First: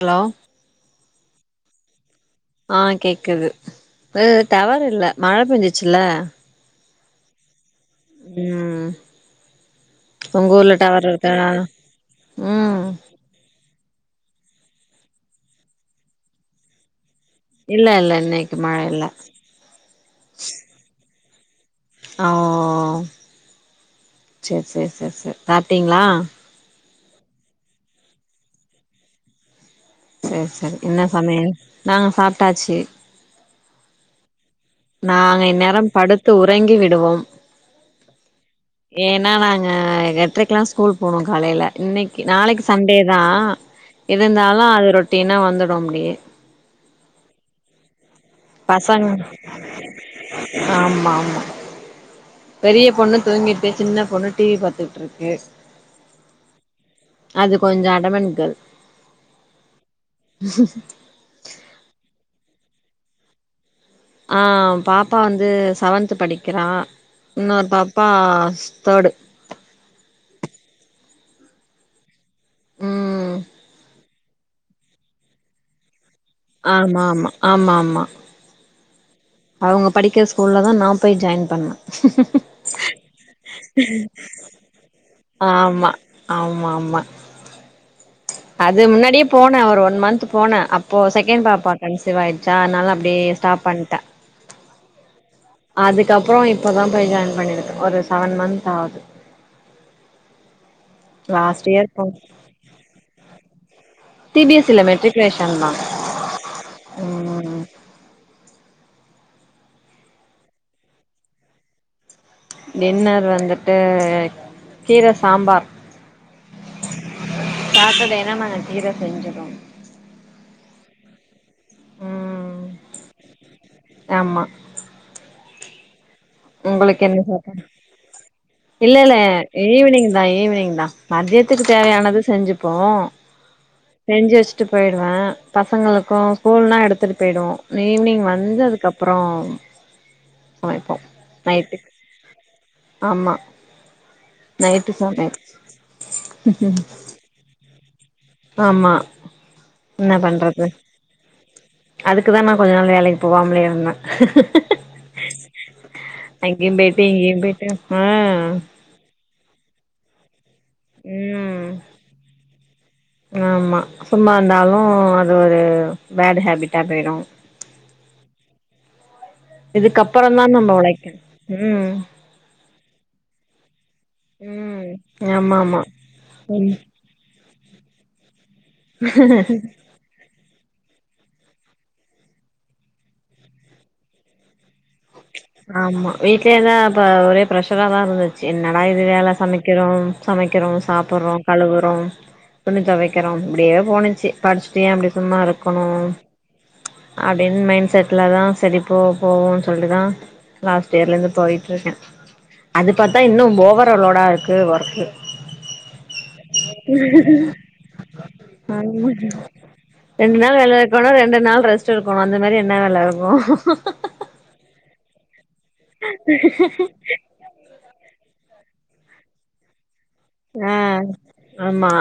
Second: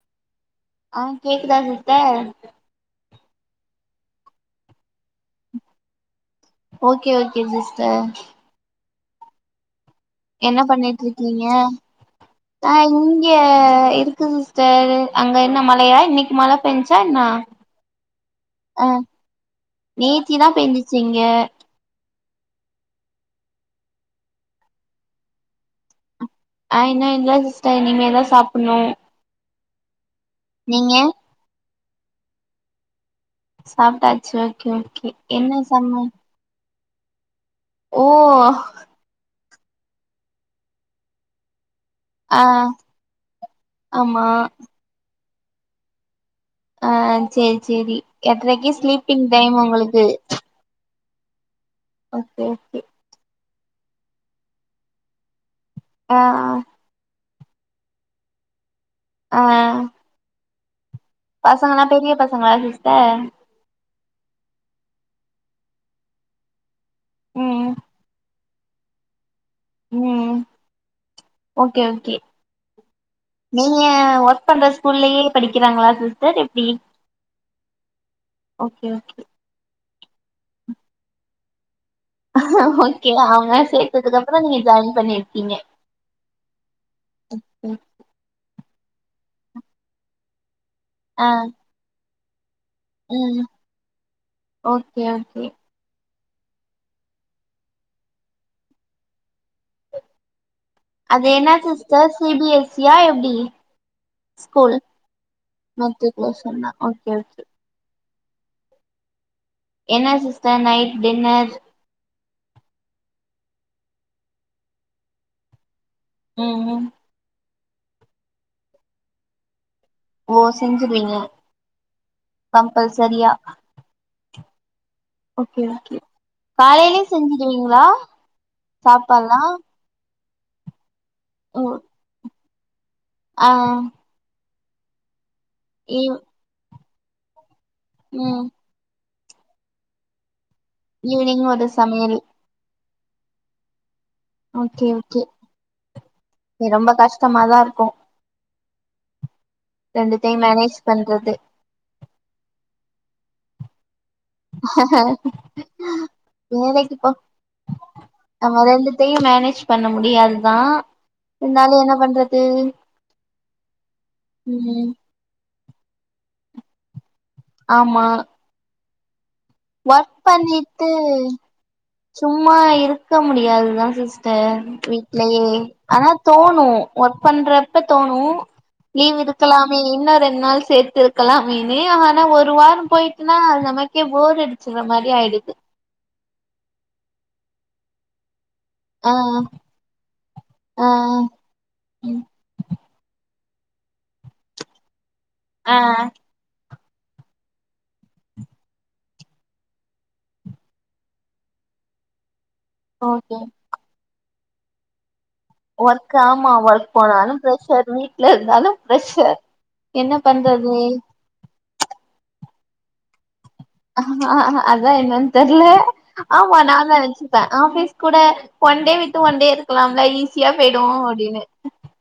hello ஆ கேக்குதா sister ஆ கேக்குது ம் டவர் இல்ல மழ பெஞ்சுசில்ல ஓகே ஓகே சிஸ்டர் உங்க என்ன ஊர்ல பண்ணிட்டு டவர் இருக்கா ஏ இருக்கு சிஸ்டர் அங்க என்ன மழையா இன்னைக்கி மழ பெஞ்சா என்ன இல்ல இல்ல இன்னைக்கு மழ ஆ இல்ல நேத்திதா பெஞ்சிச்சி இங்க அ ஓ செரி செரி செரி செரி சாப்டீங்ளா ஆ இன்னு இல்ல சிஸ்டர் இனிமேதா சாப்பணு சரி சரி என்ன சமையல் நாங் சாப்ட்டாச்சு சாப்ட்டாச்சு ஓகே நாங்க என்ன இந்நேரம் சம படுத் த்து உறங்கி விடுவோம் ஓ ஏன்னா நாங்க ஏட்ரை க்லா ஸ்கூல் போனு காலைல இன்னைக்கு ஆ நாளைக்கு சண்டே தா ஆமா இருந்தாலு அது ரொட் டினா வந்துடு அப்டியே ஆ சேரி சேரி எட்ரைக்கு ஸ்லீப்பிங் டைம் உங்களுக்கு ஆமாமா ஓகே ஓகே பெரிய பொண்ணு தூங்கிட் டு சின்ன பொண்ணு டிஸவி பாத்துட்ருக்கு ஆ அது கொஞ்சோ அடமன்ட் கேள் ஆ பசங்கன்னா பெரிய பசங்களா சிஸ்டர் ஆ பாப்பா வந்து செவன்த்து படிக்கிறா இன்னொரு ம் பாப்பா ஸ்தேடு ம் ஓகே ஓகே ம் நீங்க ஒர்க் பண்ற ஸ்கூல்லேயே படிக்கிறாங்களா சிஸ்டர் எப்டி ஆமாமா ஆமாமா ஓகே ஓகே அவங்க படிக்கிற ஸ்கூல்ல தா நா போய் ஜாய்ன் பண்ண ஓகே அவுங்கலா சேத்ததுக்கு அப்புறோ நீங்க ஜாய்ன் பண்ணிருக்கீங்க ஆமா ஆமா ஆமா ம் அது முன்னாடியே போன ஒரு ஒன் மன்த் போன அப் ப்போ ஆ செகேன் பாப்பா கன்சிவ் ஆய்ச்சா அனால அப்டியே ம் ஸ்டாப் பன்ட ஓகே ஓகே அதுக்கப்புறோ இப்போதா போய் ஜாயான் பண்ணிருக்க ஒரு சவன் மன்த் ஆது அது என்ன லாஸ்ட் இயர் போனே sister C B S C யா எப்டி சி பி எஸ் இல்ல மெட்ரிக்குலேஷன் தா துக்லே சொன்னா ஓகே ஆய்சி ம் என்ன சிஸ்டர் நைட் டின்னர் டின்னர் வந்துட்டு கீர சாம்பார் ம் ம் சாட்டடே ஆனா நாங்க கீர செஞ்சிடோ ஓ செஞ்சுடுவீங்க ம் கம்பல்சரியா ஆமா ஓகே ஓகே உங்களுக்கு காலையிலயே என்ன சாப்பாடு செஞ்சிடுவீங்களா இல்ல இல்ல சாப்பாட்லா ஈவினிங் தா ஈவினிங் தா ஓ மந்தியத்துக்கு தேவையானது செஞ்சுப்போ ஆ செஞ்சு வெச்சுட்டு போய்டுவ ஈவ் பசங்களுக்கு ஸ்கூல்னா எடுத்துட்டு பேய்டுவோ ஈவ்னிங் ம் வந்து அதுக்கப் ப்புறோ சமைப்போ ஈவ்னிங்கு ஒரு நைட்டுக்கு சமையல் ஆமா ஓகே நைட்டு ஓகே சமைக் தமாதா இருக்கு ஆமா என்ன ரெண்டுத்தையு பண்றது மேனேஜ் பண்றது அதுக்குதா நா கொஞ்ச நாள் வேலைக்கு போவாமலே இருந்தே அங்கேயு வேலைக்கு பொய்ட்டு இங்கேயு பொய்ட்டு ஆ டையு மேனேஜ் பண்ண முடியாதுதா ம் இருந்தாலு என்ன பண்றது ஆமா சும்மா இருந்தாலு ம் அது ஒரு பேட் ஹேபிட்டா போயிடு ஆமா இதுக் ஒர்க் அப்றோ தா நம்மோ பண்ணிட்டு ஒழைக்கனு ம் சும்மா இருக்க முடியாதுதா சிஸ்டர் ம் வீட்லயே ஆமா ஆமா ஆனா தோணு ம் ஒர்க் பண்றப்ப தோணு லீவ் இருக்கலாமே இன்னு ரெண் நாள் சேத்து க்கலாமீனு ஆனா ஒரு வாரோ போயிட்டுனா நமக்கே போர் அடிச்சுற மாரி ஆயிடு ஆமா வீட்லயேதா ப ஒரே பிரெஷரா தா இருந்து என்னடா இது ஆ வேல சமைக்கிறோ சமைக்கிறோ ஆ சாப்புறோ கழுவுறோ துணி துவைக்கிறோப் அப்டியே போணுச்சு படிச்சுட்டு ஏ இப்டி சும்மா ஆ இருக்கணு அப்டின்னு மைண்ட் செட்ல தா சரி போ போவோன்னு சொல்டுதா லாஸ்ட் இயர்லே இருந்து போயிட்டு இருக்க அது பாத்தா ஓகே இன்னு ஓவர்லோடா இருக்கு ஒர்க் கே ஒர்க் ஆமா ஒர்க் போனாலு ப்ரெஷர் வீட்ல இருந்தாலு ஆமா ப்ரெஷர் என்ன ரெண்டு நாள் பண்றது வேல இருக்கணு ரெண்டு நாள் ரெஸ்ட் இருக்கணு அந்த மாரி என்ன வேல இருக்கோ அத என்ன தெர்ல ஆமா நா த அசி இப்ப ஆபிஸ் கூட ஒன் டே வி ஒன் டே இருக்கலாம்ல ஈஸியா ஆ போயிடு அப்டின்னு ஆமா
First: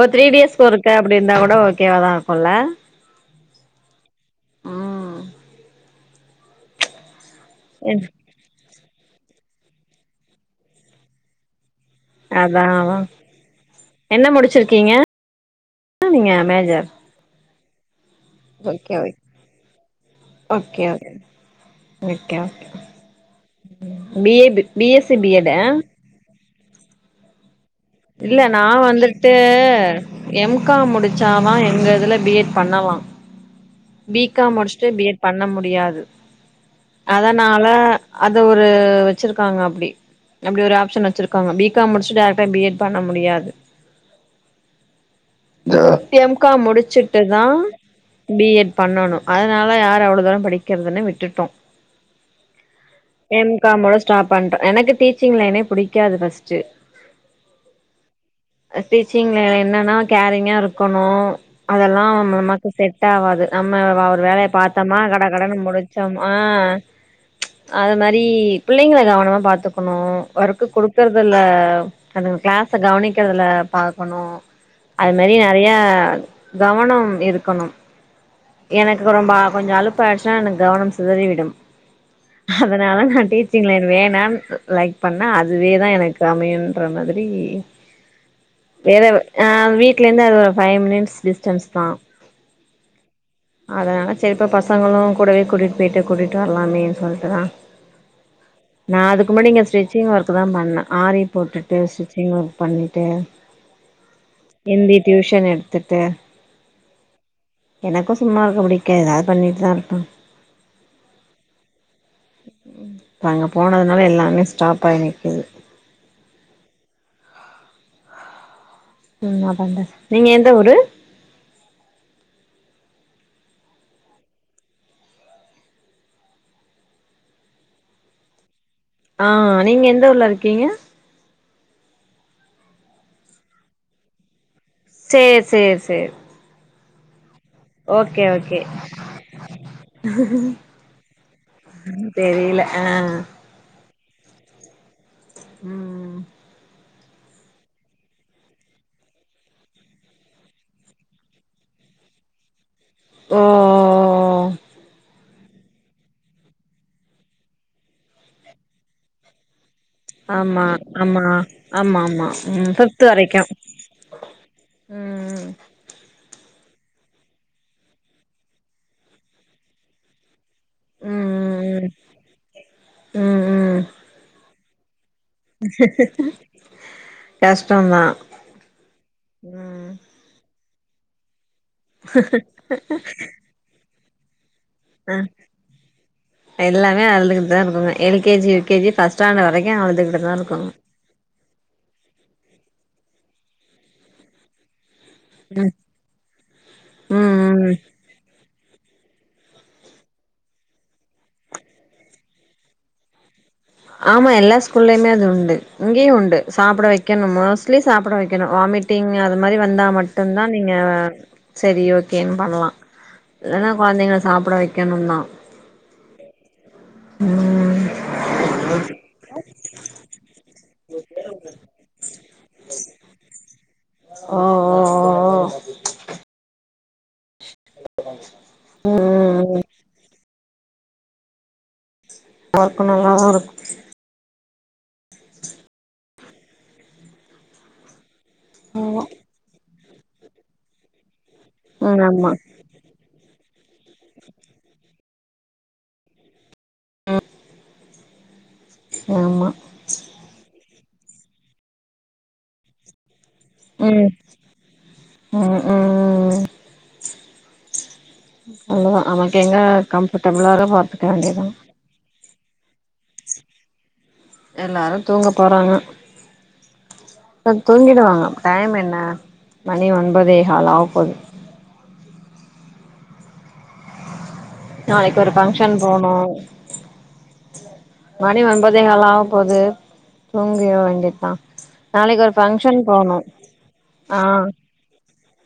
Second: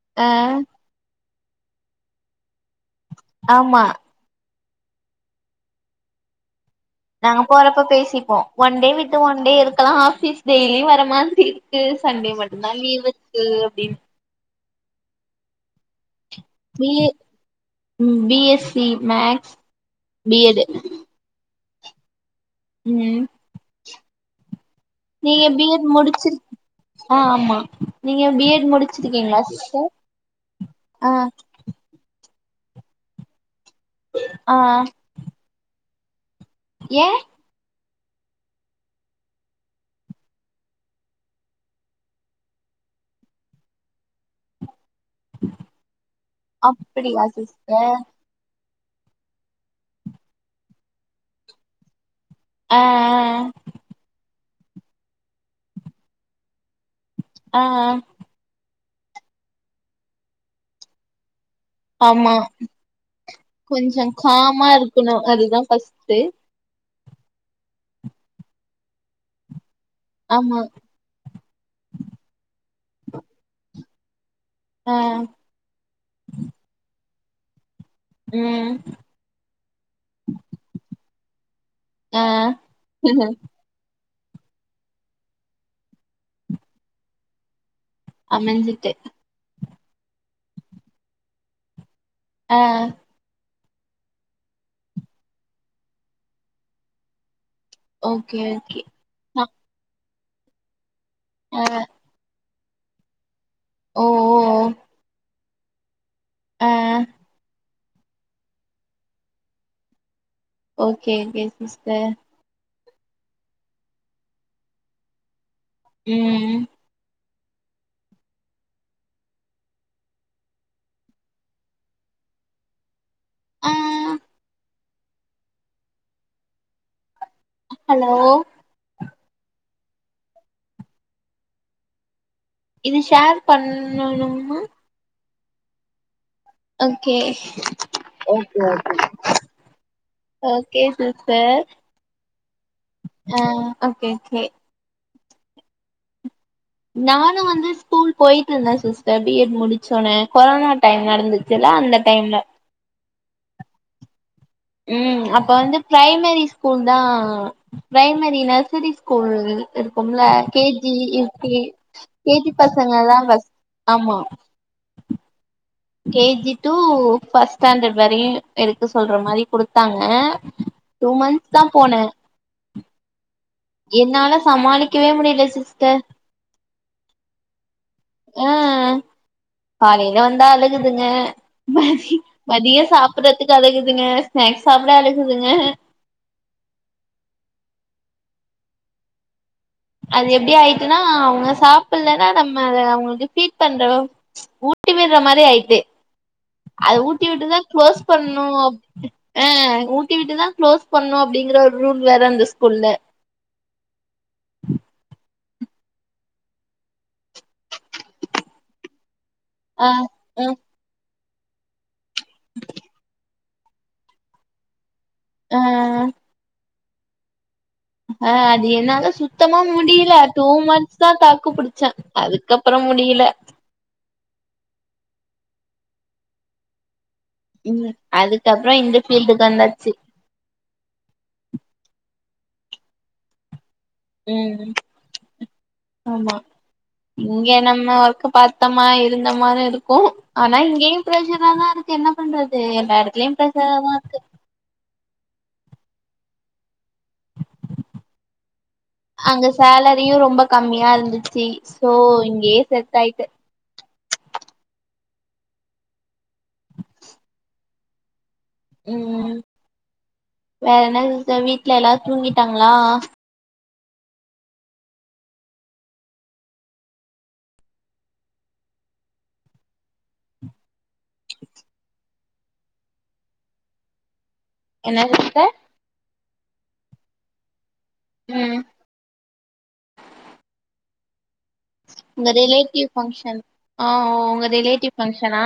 ஒரு ஆ த்ரீ டேஸ் ஒரு க்க அப்டி இருந்தா கூட ஓகே வாதா இருக்குல்ல ஆமா நாங்க போறப்ப பேசிப்போ ஒன் டே விட்டு ஒன் டே இருக்கலா ஆபீஸ் டெய்லியு வர மாதிரி இருக்கு சண்டே அதா மட்டுதா அதா லீவு க்கு அப்டின்னு என்ன முடிச்சிருக்கீங்க என்னா நீங்க [unintelligible] B A B S C okay okay maths B எடு நெட்கேஃப்ட் ம் ம் பி எடு நீங்க பி எட் முடிச்சிரு ஆ ஆமா நீங்க இல்ல பி நா எட் வந்துட்டு முடிச்சிருக்கீங்களா சிஸ்டர் எம் காம் ஆ முடிச்சாதா எங்க இதுல பி எட் பண்ணலா பி ஆ காம் முடிச்சுட்டு பி எட் பண்ண முடியாது ஏ அதா னால அத ஒரு வச்சுருக்காங்க அப்டி அப்டி ஒரு ஆப்ஷன் வச்சுருக்காங்க பி காம் முடிச்சு டேரக்டா பி எட் பண்ண முடியாது எம் காம் அப்படியா முடிச்சுட்டுதா சிஸ்டர் பி எட் பண்ணணு அதனால யார் அவ்ளோ தூரம் படிக்கிறதுன்னு விட்டுட்டோ ஆ எம் காமோட ஸ்டாப் பண்டோ எனக்கு டீச்சிங் லைனே பிடிக்காது ஃபர்ஸ்ட்டு ஆ ஆ டீச்சிங் லைன் என்னென்ன கேரிங்கா இருக்கணு அதெல்லா ஆமா நம்மக்கு செட் ஆவாது நம்ம கொஞ்சோ அவ ஒரு வேலய காமா பாத்தோமா இருக்கணு கட அதுதா கடனு முடிச் ஃபஸ்ட்டு சமா ஆ அது மாரி புள்ளைங்கள கவனமா பாத்துக்கணு ஆமா ஒர்க்கு குடு இருக்றதுல அது கிளாஸ கவனிக்கிறதுல பாக்கணு ஆ அது மாரி நெறைய கவனம் இருக்கணு ம் ரொம்ப கொஞ்சோ அழுப்பாயிடுச்சுன்னா எனக்கு கவனம் சிதறிவிடும் ஆ அதனால நா டீச் சிங் லைன் வேணான்னு லைக் பண்ணா அதுவே தா எனக்கு அமையுன்ற மாதிரி அமைஞ்சிட்டு வேற அ வீட்லேருந்து அது ஒரு ஃபைவ் மினிட்ஸ் டிஸ்டன்ஸ் தா அ அதனால சரிப்பா பசங்களு கூடவே கூட்டிட்டு போய்ட்டு கூட்டிட்டு வரலாமேனு சொல்லிட்டுதா ஓகே ஓகே நா அதுக்கு ஆ முன்னாடி இங்க ஸ்டிச்சிங் ஒர்க் தா பண்ணே ஆரி ஆ போட்டுட்டு ஸ்டிச்சிங் ஒர்க் பண்ணிட்டு ஓ ஓ இந்தி டியூஷன் எடுத்துட்டு அ எனக்கு சும்மா இருக்க பிடிக்காது ஏதாது பண்ணிட்டு தாருப்பே ஓகே ஓகே சிஸ்டர் இப்ப அங்க போனதுனால எல்லாமே ஸ்டாப் ஆயி நிக்குது ம் ம் என்ன பண்றது நீங்க எந்த ஊரு அ ஹலோ அ நீங்க எந்த ஊர்லருக்கீங்க இது ஷேர் பண்ணணும்மா சேர் சேர் சேர் okay okay okay okay sister தெரில ஆ ஆ ஓகே ஓகே ம் நானு வந்து ஸ்கூல் போய்ட்டு இருந்தே சிஸ்டர் பி எட் முடிச்சடனே கொரோனா டைம் நடந்துச் சுல்ல அந்த டைம்ல ஒ ம் அப்போ வந்து ப்ரைமரி ஸ்கூல் தா ப்ரைமரி நர்சரி ஸ்கூல் இருக்கும்ல கே ஆமா ஜி ஆமா யு கே ஆமா ஆமா கே ஜி ம் ஃபிப்து பசங்கல்லா வரைக்கு ஃபஸ்ட்டு ஆமா ம் K G to first standard வரையு எடுக்கு சொல்ற மாரி குடுத்தாங்க டூ மந்த்ஸ் தா ம் ம் போனே ம் ம் என்னால சமாளிக்கவே முடில சிஸ்டர் கஷ்டந்தா ஆ ம் காலை லருந்து அழுகுதுங்க மதி மதியோ சாப்புற துக்கு அழுகுதுங்க ஸ்நாக்ஸ் சாப்ட அ அழுகுதுங்க எல்லாமே அழுதுகுட்டுதா இருக்குங்க L K G U K G first standard வரைக்கு அழுதுகுட்டுதா இருக்குங்க னா அவுங்க சாப்டலன்னா நம்ம அத அவுங்களுக்கு பீட் பண்றே மேம் ஊட் டி விட்ற மாரி ஆயிட்டு அத ஊட்டி ம் விட்டுதா ம் குளோஸ் பண்ணுனு அ ஊட்டி விட்டுதா க்ளோஸ் பண்ணுனு அப்டிங்ற ஒரு ரூல் வேற அந்த ஸ்கூல்ல ஆமா எல்லா ஸ்கூல்லயுமே அது உண்டு இங்கேயு உண்டு சாப்ட வைக்கணு மோஸ்ட்லி சாப்ட வைக்கணு வாமிட் டிங் அது மாரி வந்தா ஆ மட்டுந்தா ஆ நீங்க செரி ஓகேன்னு பண்லா இல்லன்னா கொழந்தைங்கள சாப்ட வைக்கணுந் தா ஆ ம் ஆ அது என்னால சுத் சுத்தமா முடியில டூ மந்த்ஸ் தா தாக்கு புடிச்ச அதுக்கப்புறம் முடியில ஆ ஆ ஆ ஆ ம் அதுக்கப்றோ ஓ இந்த ஃபீல்டுக்கு ம் வந்தாச்சு ஓப்பனிங் நல்லாருக்கும் ம் ஆமா இங்க நம்ம ஒர்க்க பாத் த்தம்மா ம் இருந்தம்மா மாரி இருக்கும் ஆனா இங்கேயும் பிரஷரா தா இருக்கு என்ன ஆமா பண்றத் எல்லா எடத்துலயும் பிரஷரா தா இருக்கு ம் அங்க சேலரியும் ரொம்ப கம்மியா இருந்துச்சு சோ இங்கயே செட் ஆயிட்ட ம் ம் ம் ம் ம் அவ்ளதா ம் நமக் எங்க கம்ஃபர்டபிளாரு வேற என்ன பாத்துக்க வேண்டிய சிஸ்டர் தா வீட்ல எல்லாரு தூங்கிட்டாங்ளா எல்லாரும் தூங்க போறாங்க இப்ப தூங்கிடுவாங்க டைம் என்ன மணி ஒன்பதே கால் ஆவ போது என்ன நாளைக் ஒரு சிஸ்டர் பஃங்க்ஷன் போனு மணி ம் ஒன்பதே கால் ஆவ போது தூங்கிட வேண்டிதா உங்க ரிலேட்டிவ் பங்க்ஷன் ஆ ஆ உங்க ரிலேட்டிவ் பங்க்ஷனா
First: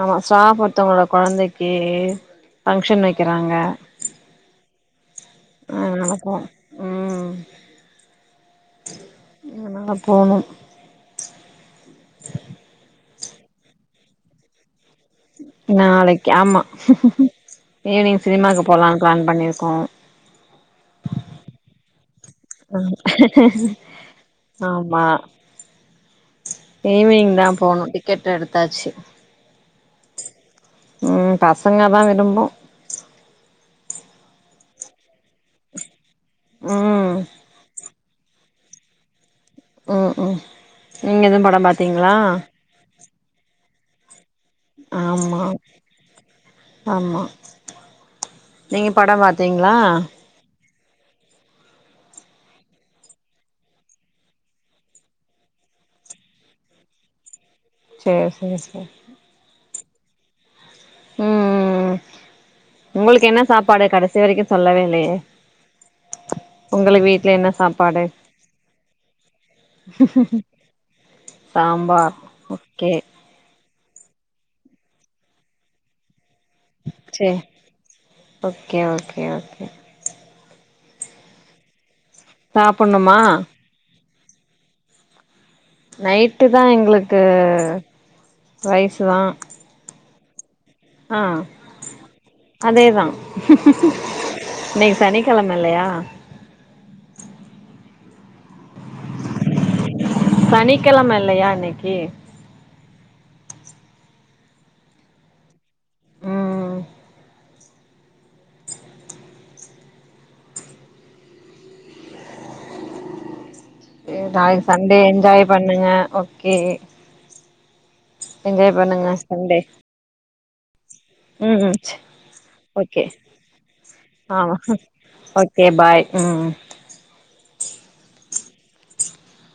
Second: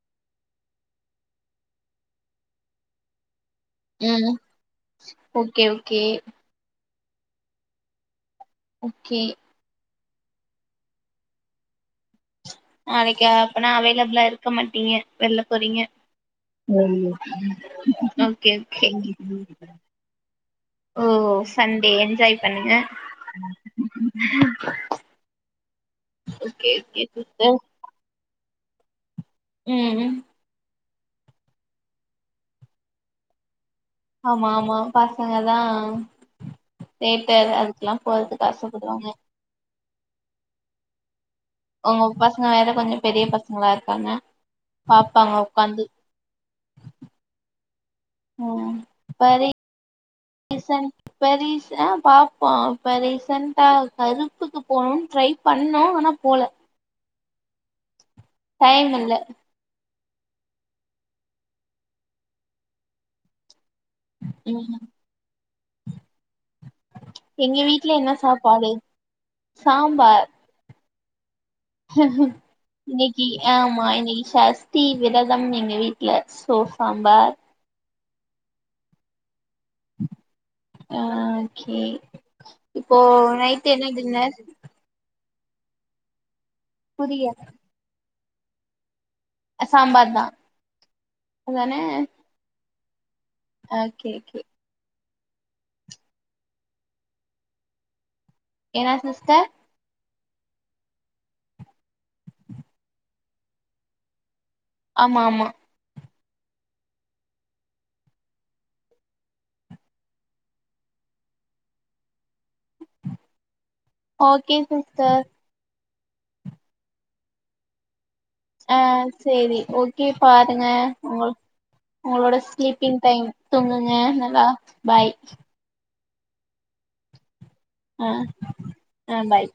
ஆமா ஸ்டாஃப் ஒருத்தவங்களோட கொழந்தைக்கு ஃபங்க்ஷன் வெக்கறாங்க ம் ஓகே ஓகே அதனால போனு ம் ஓகே ம் போணும் நாளைக்கு அப்பனா அவைல்லபுளா இருக்க மாட்டீங்க வெள்ல போறீங்க நாளைக்கு ஆமா ஈவினிங் ஓகே சினிமாக்கு ஓகே போலான்னு பிளான் பண்ணிருக்கோ ஓ சண்டே என்ஜாய் பண்ணுங்க மா ஓகே ஓகே ஈவ்னிங் தா சிஸ்டர் போணும் டிக்கெட் எடுத்தாச்சு ம் ம் ம் ம் பசங்க தா விரும்போ ஆமா ஆமா பசங்க தா ம் ரேட்டு அது அதுக்லாம் போறதுக்கு ஆசப்படுவாங்க ம் ம் நீங்க எதுவும் படம் பார் உங்க பசங்க வேற கொஞ்சம் பெரிய பசங்களா இருக்காங்க பாப்பாங்க ஆமா உக்காந்து ஆமா நீங்க படம் பாத்தீங்ளா என் சன் ப்ப ரிசன் ஆ பாப்போம் இப்ப ரிசன்ட்டா கருப்புக்கு போனும் ட்ரை பண்ணோம் ஆனா போல சேஸ் டைம் இல்ல ம் ம் ம் உங்களுக்கு என்ன சாப்பாடு கடைசி வரைக்கும் சொல்லவே ம் இல்லயே உங்களுக்கு வீட்ல என்ன எங்க வீட்ல சாப்பாடு என்ன சாப்பாடு சாம்பார் சாம்பார் ஓகே இன்னைக்கி ஆமா இன்னைக்கி சஸ்தி விரதம் எங்க வீட் இல சோ சே சாம்பார் ஓகே ஓகே ஓகே ஆ ஒகே இப்போ சாப்புட்ணுமா நைட்டு என்ன டின்னர் நைட்டு தா எங்களுக்கு புரியல ரைஸ்ஸு தா அ சாம்பார்தா ஆ அதேதா ஆகே ஓகே இன்னைக்கு சனிக்கெழம இல்லையா என்னா சிஸ்டர் சனிக்கெழம இல்லையா இன்னைக்கி ஆமா ஆமா ம் செர் ஓகே நாளைக்கி சண்டே சிஸ்டர் என்ஜாய் பண்ணுங்க ஓக்கே என்ஜாய் ஆ பண்ணுங்க சண்டே சேரி [unintelligible] பாருங்க உங்கள் ம் ம் உங்களோட ஸ்லீப்பிங் ஓகே டைம் தூங்குங்க நல்லா பாய் கே பாய் ம் ஆ ஆ பாய்